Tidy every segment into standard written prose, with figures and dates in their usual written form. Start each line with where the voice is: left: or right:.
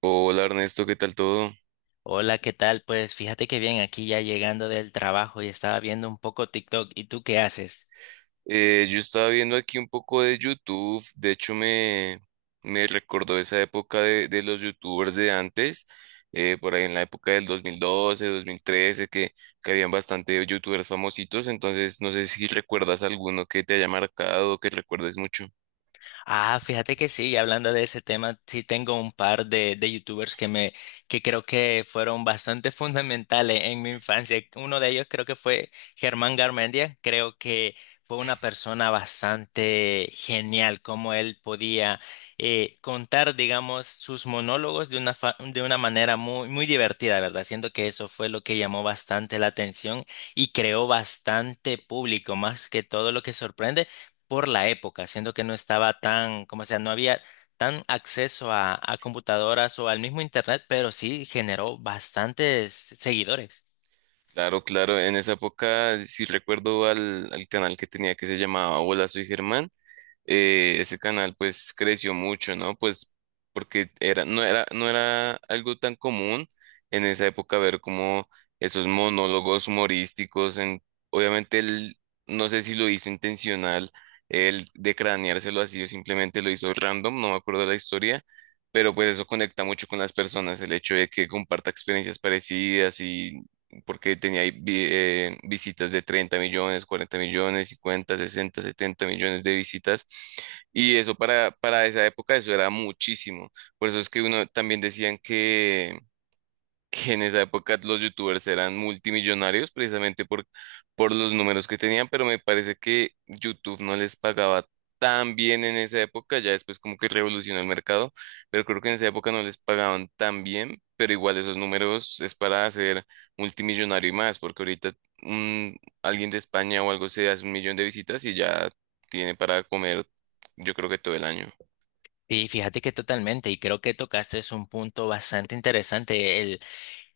right: Hola Ernesto, ¿qué tal todo?
left: Hola, ¿qué tal? Pues fíjate que bien, aquí ya llegando del trabajo y estaba viendo un poco TikTok. ¿Y tú qué haces?
right: Yo estaba viendo aquí un poco de YouTube, de hecho me recordó esa época de los YouTubers de antes, por ahí en la época del 2012, 2013, que habían bastante YouTubers famositos, entonces no sé si recuerdas alguno que te haya marcado o que recuerdes mucho.
left: Ah, fíjate que sí, y hablando de ese tema, sí tengo un par de youtubers que me, que creo que fueron bastante fundamentales en mi infancia. Uno de ellos creo que fue Germán Garmendia. Creo que fue una persona bastante genial, como él podía contar, digamos, sus monólogos de una, de una manera muy, muy divertida, ¿verdad? Siento que eso fue lo que llamó bastante la atención y creó bastante público, más que todo lo que sorprende por la época, siendo que no estaba tan, como sea, no había tan acceso a computadoras o al mismo internet, pero sí generó bastantes seguidores.
right: Claro, claro, en esa época sí recuerdo al canal que tenía que se llamaba Hola Soy Germán. Ese canal pues creció mucho, ¿no? Pues porque no era algo tan común en esa época ver como esos monólogos humorísticos en, obviamente él, no sé si lo hizo intencional, él de craneárselo así o simplemente lo hizo random, no me acuerdo la historia, pero pues eso conecta mucho con las personas, el hecho de que comparta experiencias parecidas y porque tenía ahí visitas de 30 millones, 40 millones, 50, 60, 70 millones de visitas. Y eso para esa época, eso era muchísimo. Por eso es que uno también decían que en esa época los youtubers eran multimillonarios precisamente por los números que tenían, pero me parece que YouTube no les pagaba tan bien en esa época, ya después como que revolucionó el mercado, pero creo que en esa época no les pagaban tan bien, pero igual esos números es para hacer multimillonario y más, porque ahorita un- alguien de España o algo se hace un millón de visitas y ya tiene para comer. Yo creo que todo el año.
left: Y fíjate que totalmente, y creo que tocaste es un punto bastante interesante,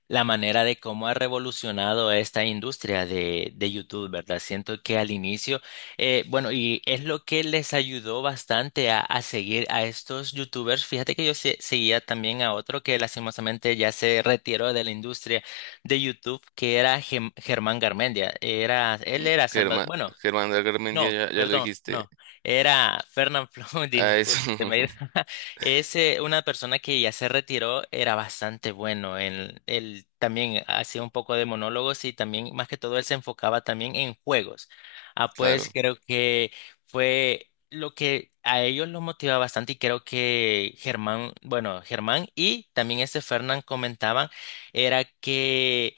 left: la manera de cómo ha revolucionado esta industria de YouTube, ¿verdad? Siento que al inicio, bueno, y es lo que les ayudó bastante a seguir a estos YouTubers. Fíjate que yo seguía también a otro que lastimosamente ya se retiró de la industria de YouTube, que era Germán Garmendia. Era, él
right: Mm,
left: era Salvador,
right: Germán,
left: bueno,
right: Germán de Garmendia,
left: no,
right: ya, ya lo
left: perdón,
right: dijiste.
left: no, era Fernán Flow,
right: A eso,
left: disculpe, se me ha ido. Es una persona que ya se retiró, era bastante bueno. En- él también hacía un poco de monólogos y también, más que todo, él se enfocaba también en juegos. Ah, pues
right: claro.
left: creo que fue lo que a ellos los motivaba bastante y creo que Germán, bueno, Germán y también este Fernán comentaban, era que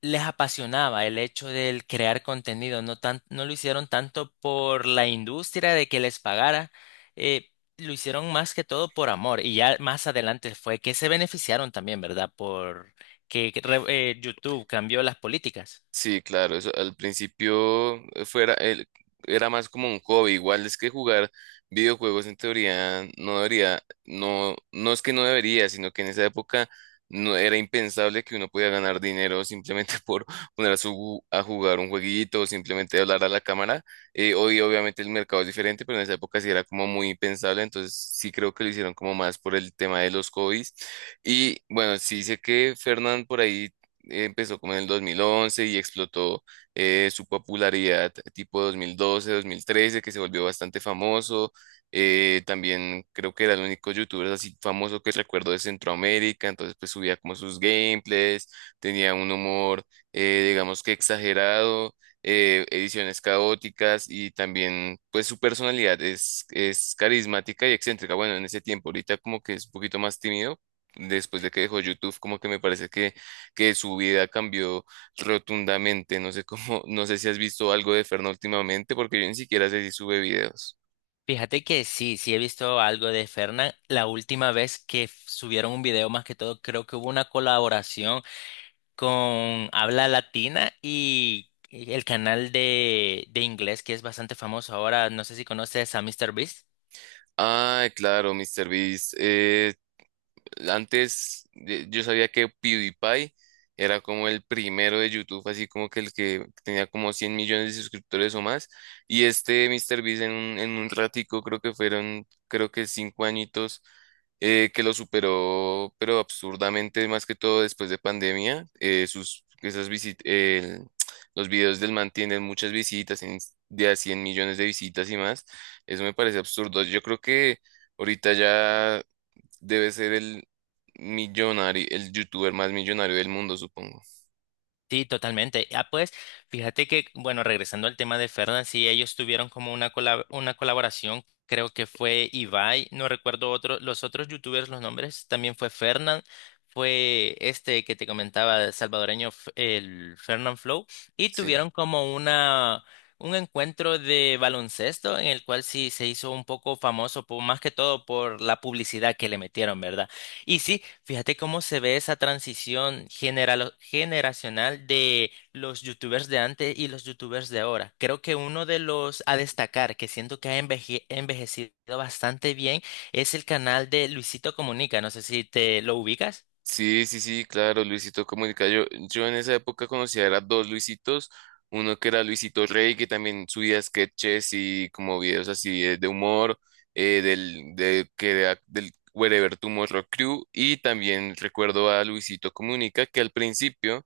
left: les apasionaba el hecho del crear contenido, no tan, no lo hicieron tanto por la industria de que les pagara, eh, lo hicieron más que todo por amor y ya más adelante fue que se beneficiaron también, ¿verdad? Por que re- YouTube cambió las políticas.
right: Sí, claro, eso al principio era más como un hobby, igual es que jugar videojuegos en teoría no debería, no, no es que no debería, sino que en esa época no era impensable que uno pudiera ganar dinero simplemente por poner a jugar un jueguito o simplemente hablar a la cámara. Hoy obviamente el mercado es diferente, pero en esa época sí era como muy impensable, entonces sí creo que lo hicieron como más por el tema de los hobbies. Y bueno, sí sé que Fernán por ahí empezó como en el 2011 y explotó su popularidad tipo 2012, 2013, que se volvió bastante famoso. También creo que era el único youtuber así famoso que recuerdo de Centroamérica, entonces pues subía como sus gameplays, tenía un humor digamos que exagerado, ediciones caóticas y también pues su personalidad es carismática y excéntrica. Bueno, en ese tiempo ahorita como que es un poquito más tímido, después de que dejó YouTube como que me parece que su vida cambió rotundamente. No sé cómo, no sé si has visto algo de Ferno últimamente, porque yo ni siquiera sé si sube videos.
left: Fíjate que sí, sí he visto algo de Fernan. La última vez que subieron un video, más que todo, creo que hubo una colaboración con habla latina y el canal de inglés que es bastante famoso ahora. No sé si conoces a MrBeast.
right: Ah, claro, MrBeast. Beast Antes yo sabía que PewDiePie era como el primero de YouTube, así como que el que tenía como 100 millones de suscriptores o más. Y este MrBeast en un ratico, creo que fueron, creo que cinco añitos, que lo superó, pero absurdamente, más que todo después de pandemia. Sus, esas visit- el- Los videos del man tienen muchas visitas, de a 100 millones de visitas y más. Eso me parece absurdo. Yo creo que... Ahorita ya debe ser el millonario, el youtuber más millonario del mundo, supongo.
left: Sí, totalmente. Ah, pues, fíjate que, bueno, regresando al tema de Fernan, sí, ellos tuvieron como una una colaboración, creo que fue Ibai, no recuerdo otro, los otros youtubers, los nombres, también fue Fernan, fue este que te comentaba, el salvadoreño, el Fernan Flow, y
right: Sí.
left: tuvieron como una, un encuentro de baloncesto en el cual sí se hizo un poco famoso, más que todo por la publicidad que le metieron, ¿verdad? Y sí, fíjate cómo se ve esa transición generacional de los youtubers de antes y los youtubers de ahora. Creo que uno de los a destacar, que siento que ha envejecido bastante bien, es el canal de Luisito Comunica. No sé si te lo ubicas.
right: Sí, sí, sí, claro, Luisito Comunica. Yo en esa época conocía era dos Luisitos, uno que era Luisito Rey, que también subía sketches y como videos así de humor, que era del Wherever Tomorrow Crew, y también recuerdo a Luisito Comunica, que al principio,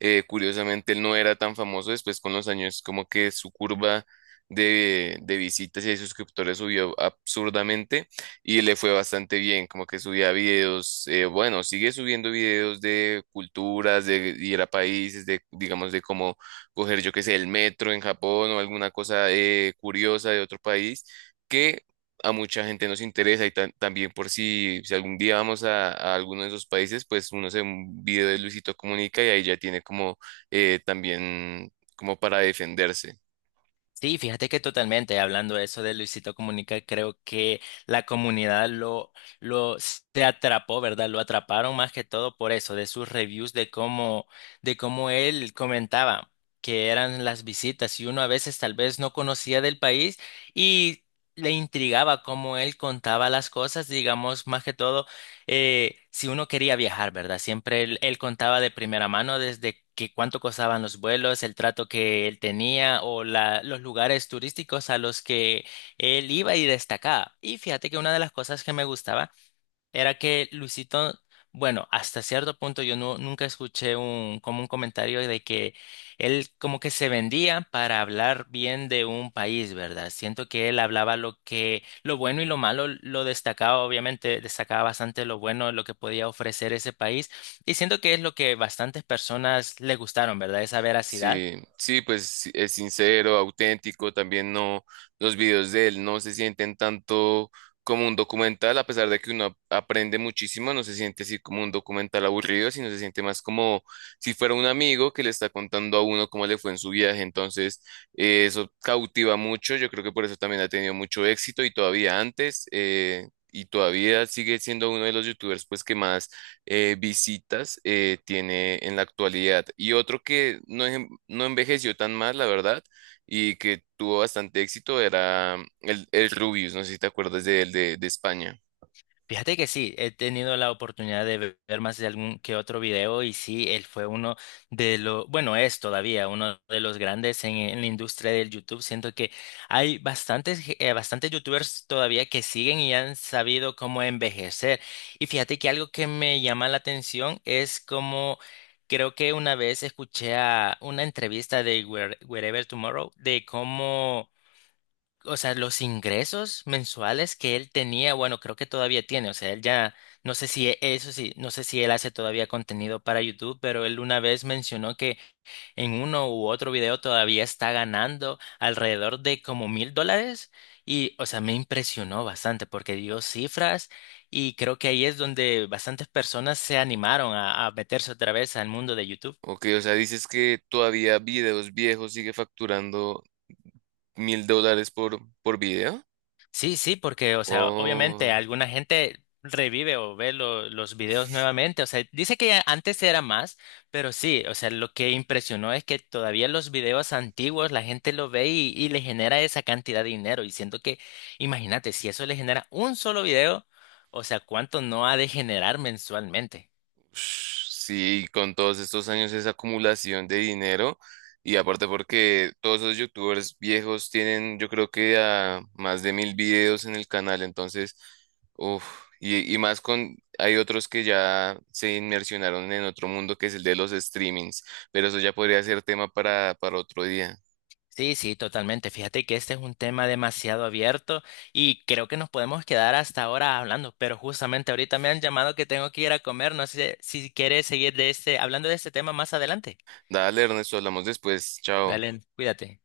right: curiosamente, él no era tan famoso, después con los años como que su curva de visitas y de suscriptores subió absurdamente y le fue bastante bien, como que subía videos, bueno, sigue subiendo videos de culturas, de ir a países, de, digamos, de cómo coger, yo qué sé, el metro en Japón o alguna cosa curiosa de otro país, que a mucha gente nos interesa y también por si, si algún día vamos a alguno de esos países, pues uno se ve un video de Luisito Comunica y ahí ya tiene como también como para defenderse.
left: Sí, fíjate que totalmente, hablando de eso de Luisito Comunica, creo que la comunidad lo se atrapó, ¿verdad? Lo atraparon más que todo por eso, de sus reviews, de cómo él comentaba que eran las visitas y uno a veces tal vez no conocía del país y le intrigaba cómo él contaba las cosas, digamos, más que todo si uno quería viajar, ¿verdad? Siempre él, él contaba de primera mano desde que cuánto costaban los vuelos, el trato que él tenía o los lugares turísticos a los que él iba y destacaba. Y fíjate que una de las cosas que me gustaba era que Luisito, bueno, hasta cierto punto yo no, nunca escuché un, como un comentario de que él como que se vendía para hablar bien de un país, ¿verdad? Siento que él hablaba lo que, lo bueno y lo malo, lo destacaba, obviamente, destacaba bastante lo bueno, lo que podía ofrecer ese país, y siento que es lo que bastantes personas le gustaron, ¿verdad? Esa veracidad.
right: Sí, sí, pues sí, es sincero, auténtico, también no, los videos de él no se sienten tanto como un documental, a pesar de que uno aprende muchísimo, no se siente así como un documental aburrido, sino se siente más como si fuera un amigo que le está contando a uno cómo le fue en su viaje, entonces eso cautiva mucho, yo creo que por eso también ha tenido mucho éxito y todavía antes, y todavía sigue siendo uno de los youtubers pues que más visitas tiene en la actualidad. Y otro que no, no envejeció tan mal, la verdad, y que tuvo bastante éxito era mm, el Rubius, no sé si te acuerdas de él, de España.
left: Fíjate que sí, he tenido la oportunidad de ver más de algún que otro video y sí, él fue uno de los, bueno, es todavía uno de los grandes en la industria del YouTube. Siento que hay bastantes, bastantes YouTubers todavía que siguen y han sabido cómo envejecer. Y fíjate que algo que me llama la atención es como, creo que una vez escuché a una entrevista de Wherever Tomorrow de cómo o sea, los ingresos mensuales que él tenía, bueno, creo que todavía tiene, o sea, él ya, no sé si, eso sí, no sé si él hace todavía contenido para YouTube, pero él una vez mencionó que en uno u otro video todavía está ganando alrededor de como $1000 y, o sea, me impresionó bastante porque dio cifras y creo que ahí es donde bastantes personas se animaron a meterse otra vez al mundo de YouTube.
right: Ok, o sea, dices que todavía videos viejos sigue facturando $1000 por video.
left: Sí, sí, porque, o sea, obviamente
right: Oh,
left: alguna gente revive o ve los videos nuevamente. O sea, dice que antes era más, pero sí, o sea, lo que impresionó es que todavía los videos antiguos la gente lo ve y le genera esa cantidad de dinero. Y siento que, imagínate, si eso le genera un solo video, o sea, ¿cuánto no ha de generar mensualmente?
right: sí, con todos estos años esa acumulación de dinero y aparte porque todos esos youtubers viejos tienen yo creo que a más de 1000 videos en el canal, entonces, uf, y más con, hay otros que ya se inmersionaron en otro mundo que es el de los streamings, pero eso ya podría ser tema para otro día.
left: Sí, sí, totalmente. Fíjate que este es un tema demasiado abierto y creo que nos podemos quedar hasta ahora hablando, pero justamente ahorita me han llamado que tengo que ir a comer. No sé si quieres seguir de este, hablando de este tema más adelante.
right: Dale, Ernesto, hablamos después, chao.
left: Dale, cuídate.